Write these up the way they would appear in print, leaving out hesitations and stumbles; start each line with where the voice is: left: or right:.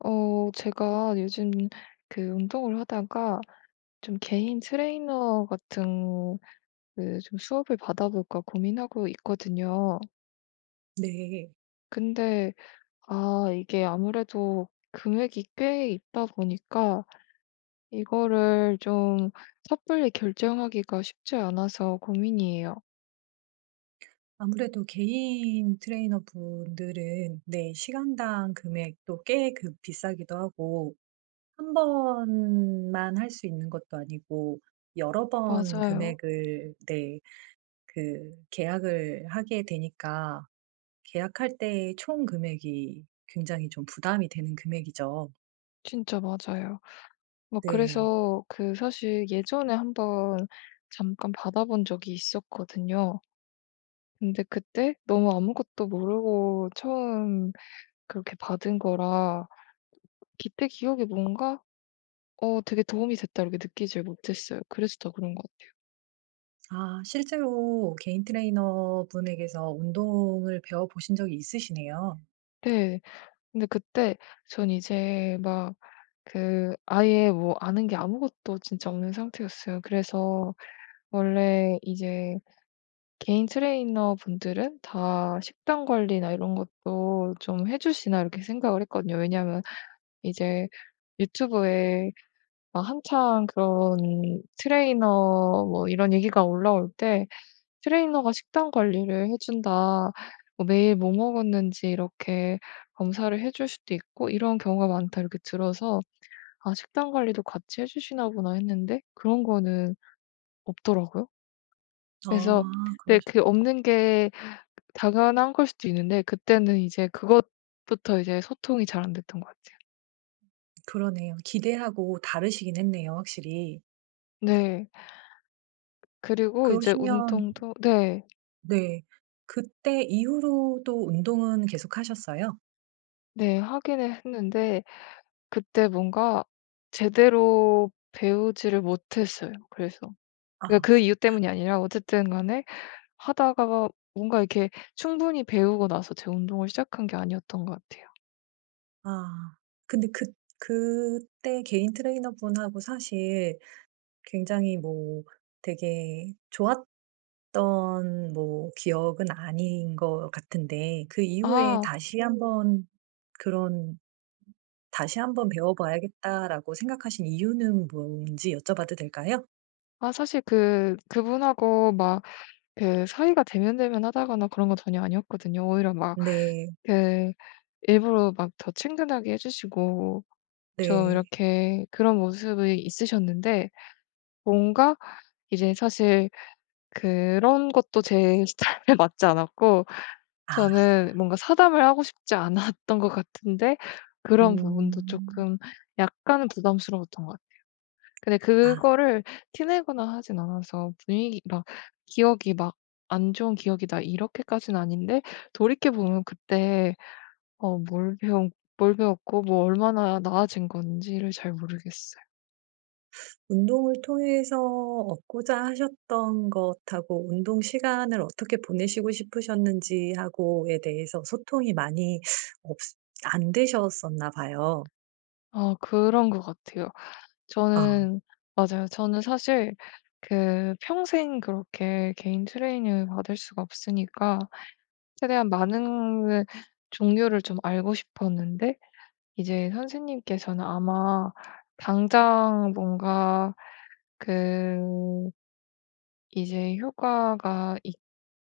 left: 제가 요즘 그 운동을 하다가 좀 개인 트레이너 같은 그 좀 수업을 받아볼까 고민하고 있거든요.
right: 네.
left: 근데, 이게 아무래도 금액이 꽤 있다 보니까 이거를 좀 섣불리 결정하기가 쉽지 않아서 고민이에요.
right: 아무래도 개인 트레이너분들은, 네, 시간당 금액도 꽤 그 비싸기도 하고, 한 번만 할 수 있는 것도 아니고 여러 번
left: 맞아요.
right: 금액을, 네, 그 계약을 하게 되니까 계약할 때의 총 금액이 굉장히 좀 부담이 되는 금액이죠.
left: 진짜 맞아요. 막
right: 네.
left: 그래서 그 사실 예전에 한번 잠깐 받아본 적이 있었거든요. 근데 그때 너무 아무것도 모르고 처음 그렇게 받은 거라 그때 기억이 뭔가 '어 되게 도움이 됐다.' 이렇게 느끼질 못했어요. 그래서 더 그런 것 같아요.
right: 아, 실제로 개인 트레이너분에게서 운동을 배워 보신 적이 있으시네요.
left: 네. 근데 그때 전 이제 막 그 아예 뭐 아는 게 아무것도 진짜 없는 상태였어요. 그래서 원래 이제 개인 트레이너분들은 다 식단 관리나 이런 것도 좀 해 주시나 이렇게 생각을 했거든요. 왜냐하면 이제 유튜브에 막 한창 그런 트레이너 뭐 이런 얘기가 올라올 때 "트레이너가 식단 관리를 해 준다. 뭐 매일 뭐 먹었는지 이렇게 검사를 해줄 수도 있고 이런 경우가 많다." 이렇게 들어서 '아 식단 관리도 같이 해 주시나 보나.' 했는데 그런 거는 없더라고요. 그래서
right: 아,
left: 근데 그 없는 게 당연한 걸 수도 있는데 그때는 이제 그것부터 이제 소통이 잘 안 됐던 것 같아요.
right: 그러네요. 기대하고 다르시긴 했네요, 확실히.
left: 네. 그리고 이제
right: 그러시면,
left: 운동도 네.
right: 네. 그때 이후로도 운동은 계속하셨어요?
left: 네, 하기는 했는데 그때 뭔가 제대로 배우지를 못했어요 그래서.
right: 아.
left: 그러니까 그 이유 때문이 아니라 어쨌든 간에 하다가 뭔가 이렇게 충분히 배우고 나서 제 운동을 시작한 게 아니었던 것 같아요.
right: 아. 근데 그때 개인 트레이너분하고 사실 굉장히 뭐 되게 좋았던 뭐 기억은 아닌 것 같은데, 그 이후에
left: 아.
right: 다시 한번 그런 '다시 한번 배워 봐야겠다.'라고 생각하신 이유는 뭔지 여쭤봐도 될까요?
left: 아, 사실 그 그분하고 막 그 사이가 대면대면 하다거나 그런 건 전혀 아니었거든요. 오히려 막
right: 네.
left: 그 일부러 막 더 친근하게 해 주시고 좀
right: 네.
left: 이렇게 그런 모습이 있으셨는데 뭔가 이제 사실 그런 것도 제 스타일에 맞지 않았고
right: 아.
left: 저는 뭔가 사담을 하고 싶지 않았던 것 같은데 그런 부분도
right: 음.
left: 쪼끔 약간은 부담스러웠던 것 같아요. 근데
right: 아,
left: 그거를 티내거나 하진 않아서 분위기 막 기억이 막 '안 좋은 기억이다.' 이렇게까지는 아닌데 돌이켜 보면 그때 어 뭘 배운 뭘 배웠고 뭐 얼마나 나아진 건지를 잘 모르겠어요.
right: 운동을 통해서 얻고자 하셨던 것하고 운동 시간을 어떻게 보내시고 싶으셨는지 하고에 대해서 소통이 많이 없 안 되셨었나 봐요.
left: 아, 그런 것 같아요.
right: 아.
left: 저는 맞아요. 저는 사실 그 평생 그렇게 개인 트레이닝을 받을 수가 없으니까 최대한 많은 종류를 좀 알고 싶었는데 이제 선생님께서는 아마 당장 뭔가 그 이제 효과가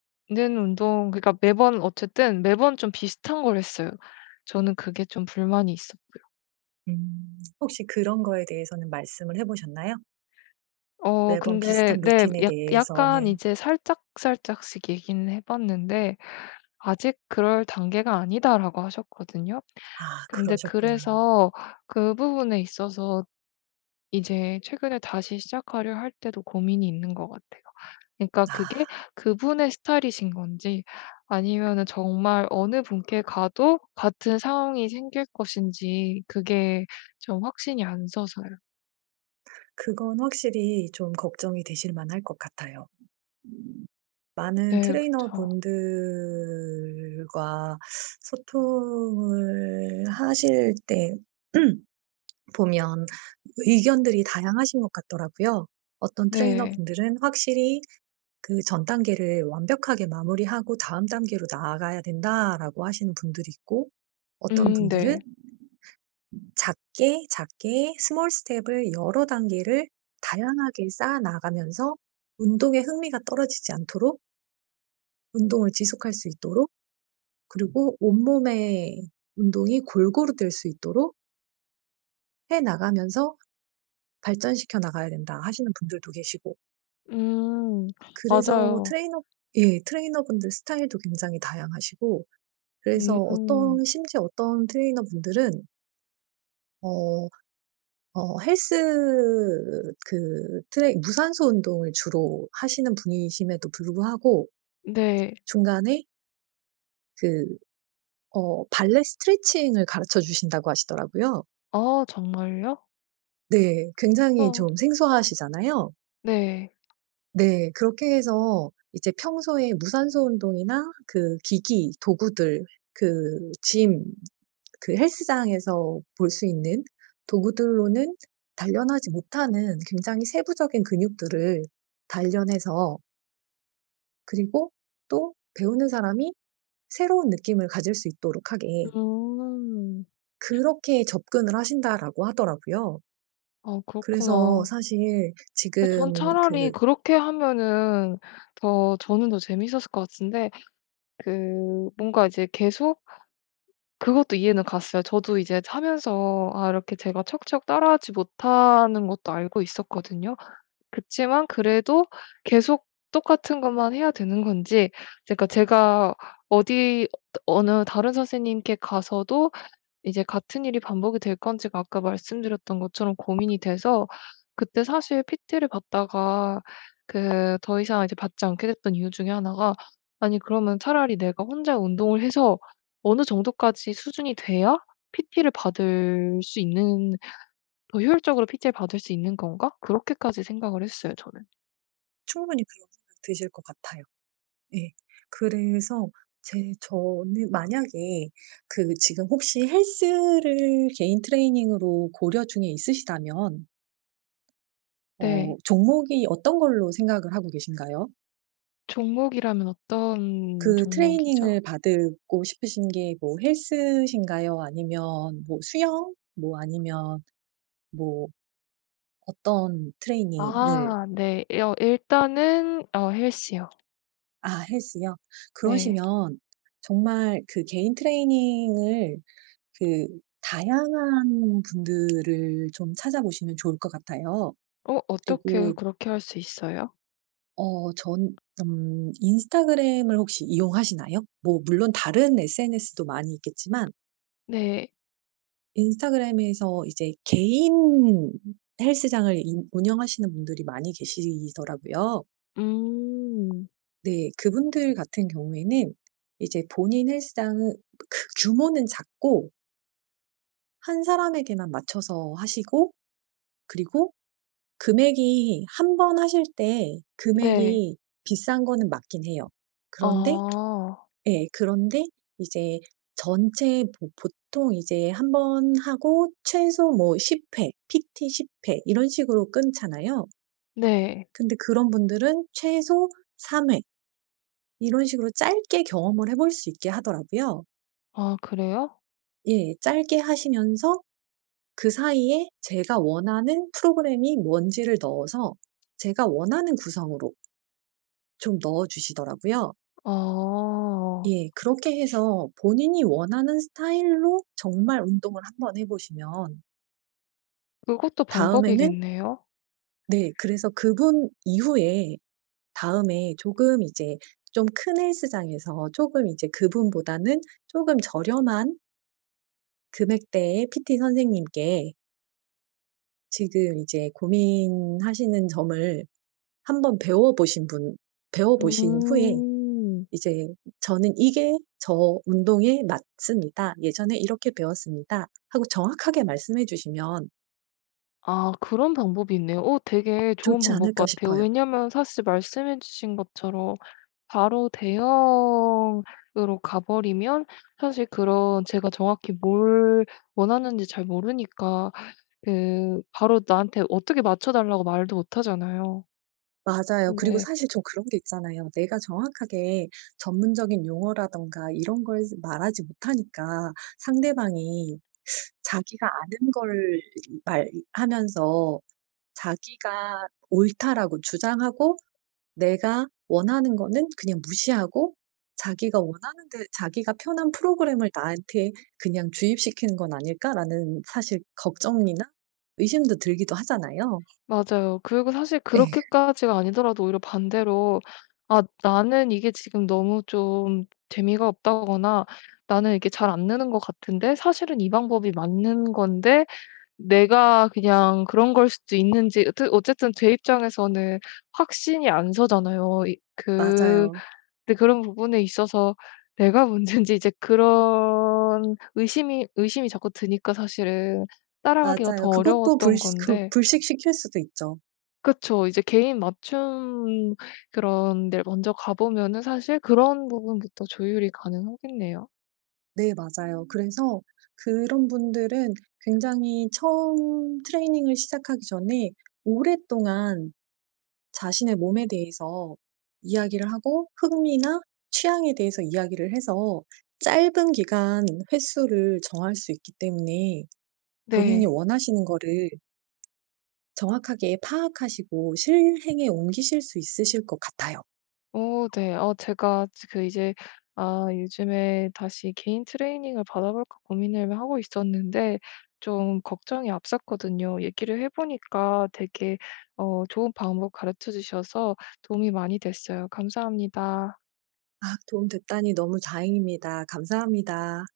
left: 있는 운동 그러니까 매번 어쨌든 매번 좀 비슷한 걸 했어요. 저는 그게 좀 불만이 있었고요.
right: 음. 혹시 그런 거에 대해서는 말씀을 해 보셨나요? 매번
left: 근데
right: 비슷한
left: 네,
right: 루틴에
left: 약 약간
right: 대해서는.
left: 이제 살짝살짝씩 얘기는 해 봤는데 "아직 그럴 단계가 아니다."라고 하셨거든요.
right: 아,
left: 근데
right: 그러셨구나.
left: 그래서 그 부분에 있어서 이제 최근에 다시 시작하려 할 때도 고민이 있는 것 같아요. 그러니까
right: 아,
left: 그게 그분의 스타일이신 건지 아니면은 정말 어느 분께 가도 같은 상황이 생길 것인지 그게 좀 확신이 안 서서요.
right: 그건 확실히 좀 걱정이 되실 만할 것 같아요. 많은
left: 네, 그쵸.
right: 트레이너분들과 소통을 하실 때 보면 의견들이 다양하신 것 같더라고요. 어떤
left: 네.
right: 트레이너분들은 "확실히 그 전 단계를 완벽하게 마무리하고 다음 단계로 나아가야 된다."라고 하시는 분들이 있고, 어떤
left: 음,
right: 분들은
left: 네.
right: 작게 작게 스몰 스텝을 여러 단계를 다양하게 쌓아 나가면서 운동에 흥미가 떨어지지 않도록, 운동을 지속할 수 있도록, 그리고 온몸의 운동이 골고루 될 수 있도록 해 나가면서 발전시켜 나가야 된다 하시는 분들도 계시고.
left: 음,
right: 그래서
left: 맞아요.
right: 트레이너 예, 트레이너분들 스타일도 굉장히 다양하시고, 그래서
left: 음,
right: 어떤 심지어 어떤 트레이너분들은 어 어 헬스 그 트레이 무산소 운동을 주로 하시는 분이심에도 불구하고
left: 네.
right: 중간에 그 발레 스트레칭을 가르쳐 주신다고 하시더라고요.
left: 아, 정말요?
right: 네. 굉장히
left: 어.
right: 좀 생소하시잖아요.
left: 네.
right: 네. 그렇게 해서 이제 평소에 무산소 운동이나 그 기기, 도구들, 그 짐, 그 헬스장에서 볼 수 있는 도구들로는 단련하지 못하는 굉장히 세부적인 근육들을 단련해서, 그리고 또 배우는 사람이 새로운 느낌을 가질 수 있도록 하게,
left: 음.
right: 그렇게 접근을 하신다라고 하더라고요.
left: 아,
right: 그래서
left: 그렇구나.
right: 사실
left: 근데
right: 지금
left: 전 차라리 그렇게 하면은 더 저는 더 재밌었을 것 같은데 그 뭔가 이제 계속 그것도 이해는 갔어요. 저도 이제 하면서 아 이렇게 제가 척척 따라하지 못하는 것도 알고 있었거든요. 그치만 그래도 계속 똑같은 것만 해야 되는 건지 그러니까 제가 어디 어느 다른 선생님께 가서도 이제 같은 일이 반복이 될 건지가 아까 말씀드렸던 것처럼 고민이 돼서 그때 사실 PT를 받다가 그 더 이상 이제 받지 않게 됐던 이유 중에 하나가 아니 그러면 차라리 내가 혼자 운동을 해서 어느 정도까지 수준이 돼야 PT를 받을 수 있는 '더 효율적으로 PT를 받을 수 있는 건가?' 그렇게까지 생각을 했어요 저는.
right: 충분히 그런 생각 드실 것 같아요. 예. 그래서 제 저는 만약에 지금 혹시 헬스를 개인 트레이닝으로 고려 중에 있으시다면,
left: 네.
right: 종목이 어떤 걸로 생각을 하고 계신가요?
left: 종목이라면 어떤
right: 그
left: 종목이죠?
right: 트레이닝을 받고 싶으신 게 뭐 헬스신가요? 아니면 뭐 수영? 뭐 아니면 뭐 어떤 트레이닝을.
left: 아, 네. 여 일단은 헬스요.
right: 아, 헬스요?
left: 네.
right: 그러시면 정말 그 개인 트레이닝을 그 다양한 분들을 좀 찾아보시면 좋을 것 같아요.
left: 어떻게
right: 그리고
left: 그렇게 할 수 있어요?
right: 전, 인스타그램을 혹시 이용하시나요? 뭐 물론 다른 SNS도 많이 있겠지만,
left: 네.
right: 인스타그램에서 이제 개인 헬스장을 인 운영하시는 분들이 많이 계시더라고요.
left: 음.
right: 네. 그분들 같은 경우에는 이제 본인 헬스장은 그 규모는 작고, 한 사람에게만 맞춰서 하시고, 그리고 금액이, 한번 하실 때
left: 네.
right: 금액이 비싼 거는 맞긴 해요. 그런데,
left: 아.
right: 예, 그런데 이제 전체 보 보통 이제 한번 하고 최소 뭐 10회, PT 10회 이런 식으로 끊잖아요.
left: 네.
right: 근데 그런 분들은 최소 3회 이런 식으로 짧게 경험을 해볼 수 있게 하더라고요.
left: 아, 그래요?
right: 예. 짧게 하시면서 그 사이에 제가 원하는 프로그램이 뭔지를 넣어서, 제가 원하는 구성으로 좀 넣어 주시더라고요.
left: 아.
right: 예. 그렇게 해서 본인이 원하는 스타일로 정말 운동을 한번 해 보시면,
left: 그것도
right: 다음에는,
left: 방법이겠네요.
right: 네, 그래서 그분 이후에 다음에 조금 이제 좀 큰 헬스장에서 조금 이제 그분보다는 조금 저렴한 금액대의 PT 선생님께 지금 이제 고민하시는 점을 한번 배워 보신 후에
left: 음.
right: 이제 "저는 이게 저 운동에 맞습니다. 예전에 이렇게 배웠습니다." 하고 정확하게 말씀해 주시면
left: 아, 그런 방법이 있네요. 오, 되게 좋은
right: 좋지
left: 방법
right: 않을까
left: 같아요.
right: 싶어요.
left: 왜냐면 사실 말씀해 주신 것처럼 바로 대형으로 가버리면 사실 그런 제가 정확히 뭘 원하는지 잘 모르니까 그 바로 나한테 어떻게 맞춰 달라고 말도 못 하잖아요.
right: 맞아요. 그리고
left: 네,
right: 사실 좀 그런 게 있잖아요. 내가 정확하게 전문적인 용어라든가 이런 걸 말하지 못하니까 상대방이 자기가 아는 걸 말 하면서 자기가 옳다라고 주장하고 내가 원하는 거는 그냥 무시하고, 자기가 원하는 데, 자기가 편한 프로그램을 나한테 그냥 주입시키는 건 아닐까라는 사실 걱정이나 의심도 들기도 하잖아요.
left: 맞아요. 그리고 사실
right: 예.
left: 그렇게까지가 아니더라도 오히려 반대로 '아 나는 이게 지금 너무 좀 재미가 없다거나 나는 이게 잘 안 느는 것 같은데 사실은 이 방법이 맞는 건데 내가 그냥 그런 걸 수도 있는지.' 어쨌든 제 입장에서는 확신이 안 서잖아요. 이그.
right: 맞아요.
left: 근데 그런 부분에 있어서 내가 문제인지 이제 그런 의심이 자꾸 드니까 사실은 따라가기가 더
right: 맞아요. 그것도
left: 어려웠던
right: 불시 그
left: 건데
right: 불식시킬 수도 있죠.
left: 그쵸. 이제 개인 맞춤 그런 데를 먼저 가 보면은 사실 그런 부분부터 조율이 가능하겠네요.
right: 네, 맞아요. 그래서 그런 분들은 굉장히 처음 트레이닝을 시작하기 전에 오랫동안 자신의 몸에 대해서 이야기를 하고 흥미나 취향에 대해서 이야기를 해서 짧은 기간 횟수를 정할 수 있기 때문에 본인이
left: 네.
right: 원하시는 거를 정확하게 파악하시고 실행에 옮기실 수 있으실 것 같아요.
left: 어, 네. 제가 지 그 이제 아 요즘에 다시 개인 트레이닝을 받아볼까 고민을 하고 있었는데 좀 걱정이 앞섰거든요. 얘기를 해 보니까 되게 좋은 방법 가르쳐 주셔서 도움이 많이 됐어요. 감사합니다.
right: 아, 도움 됐다니 너무 다행입니다. 감사합니다.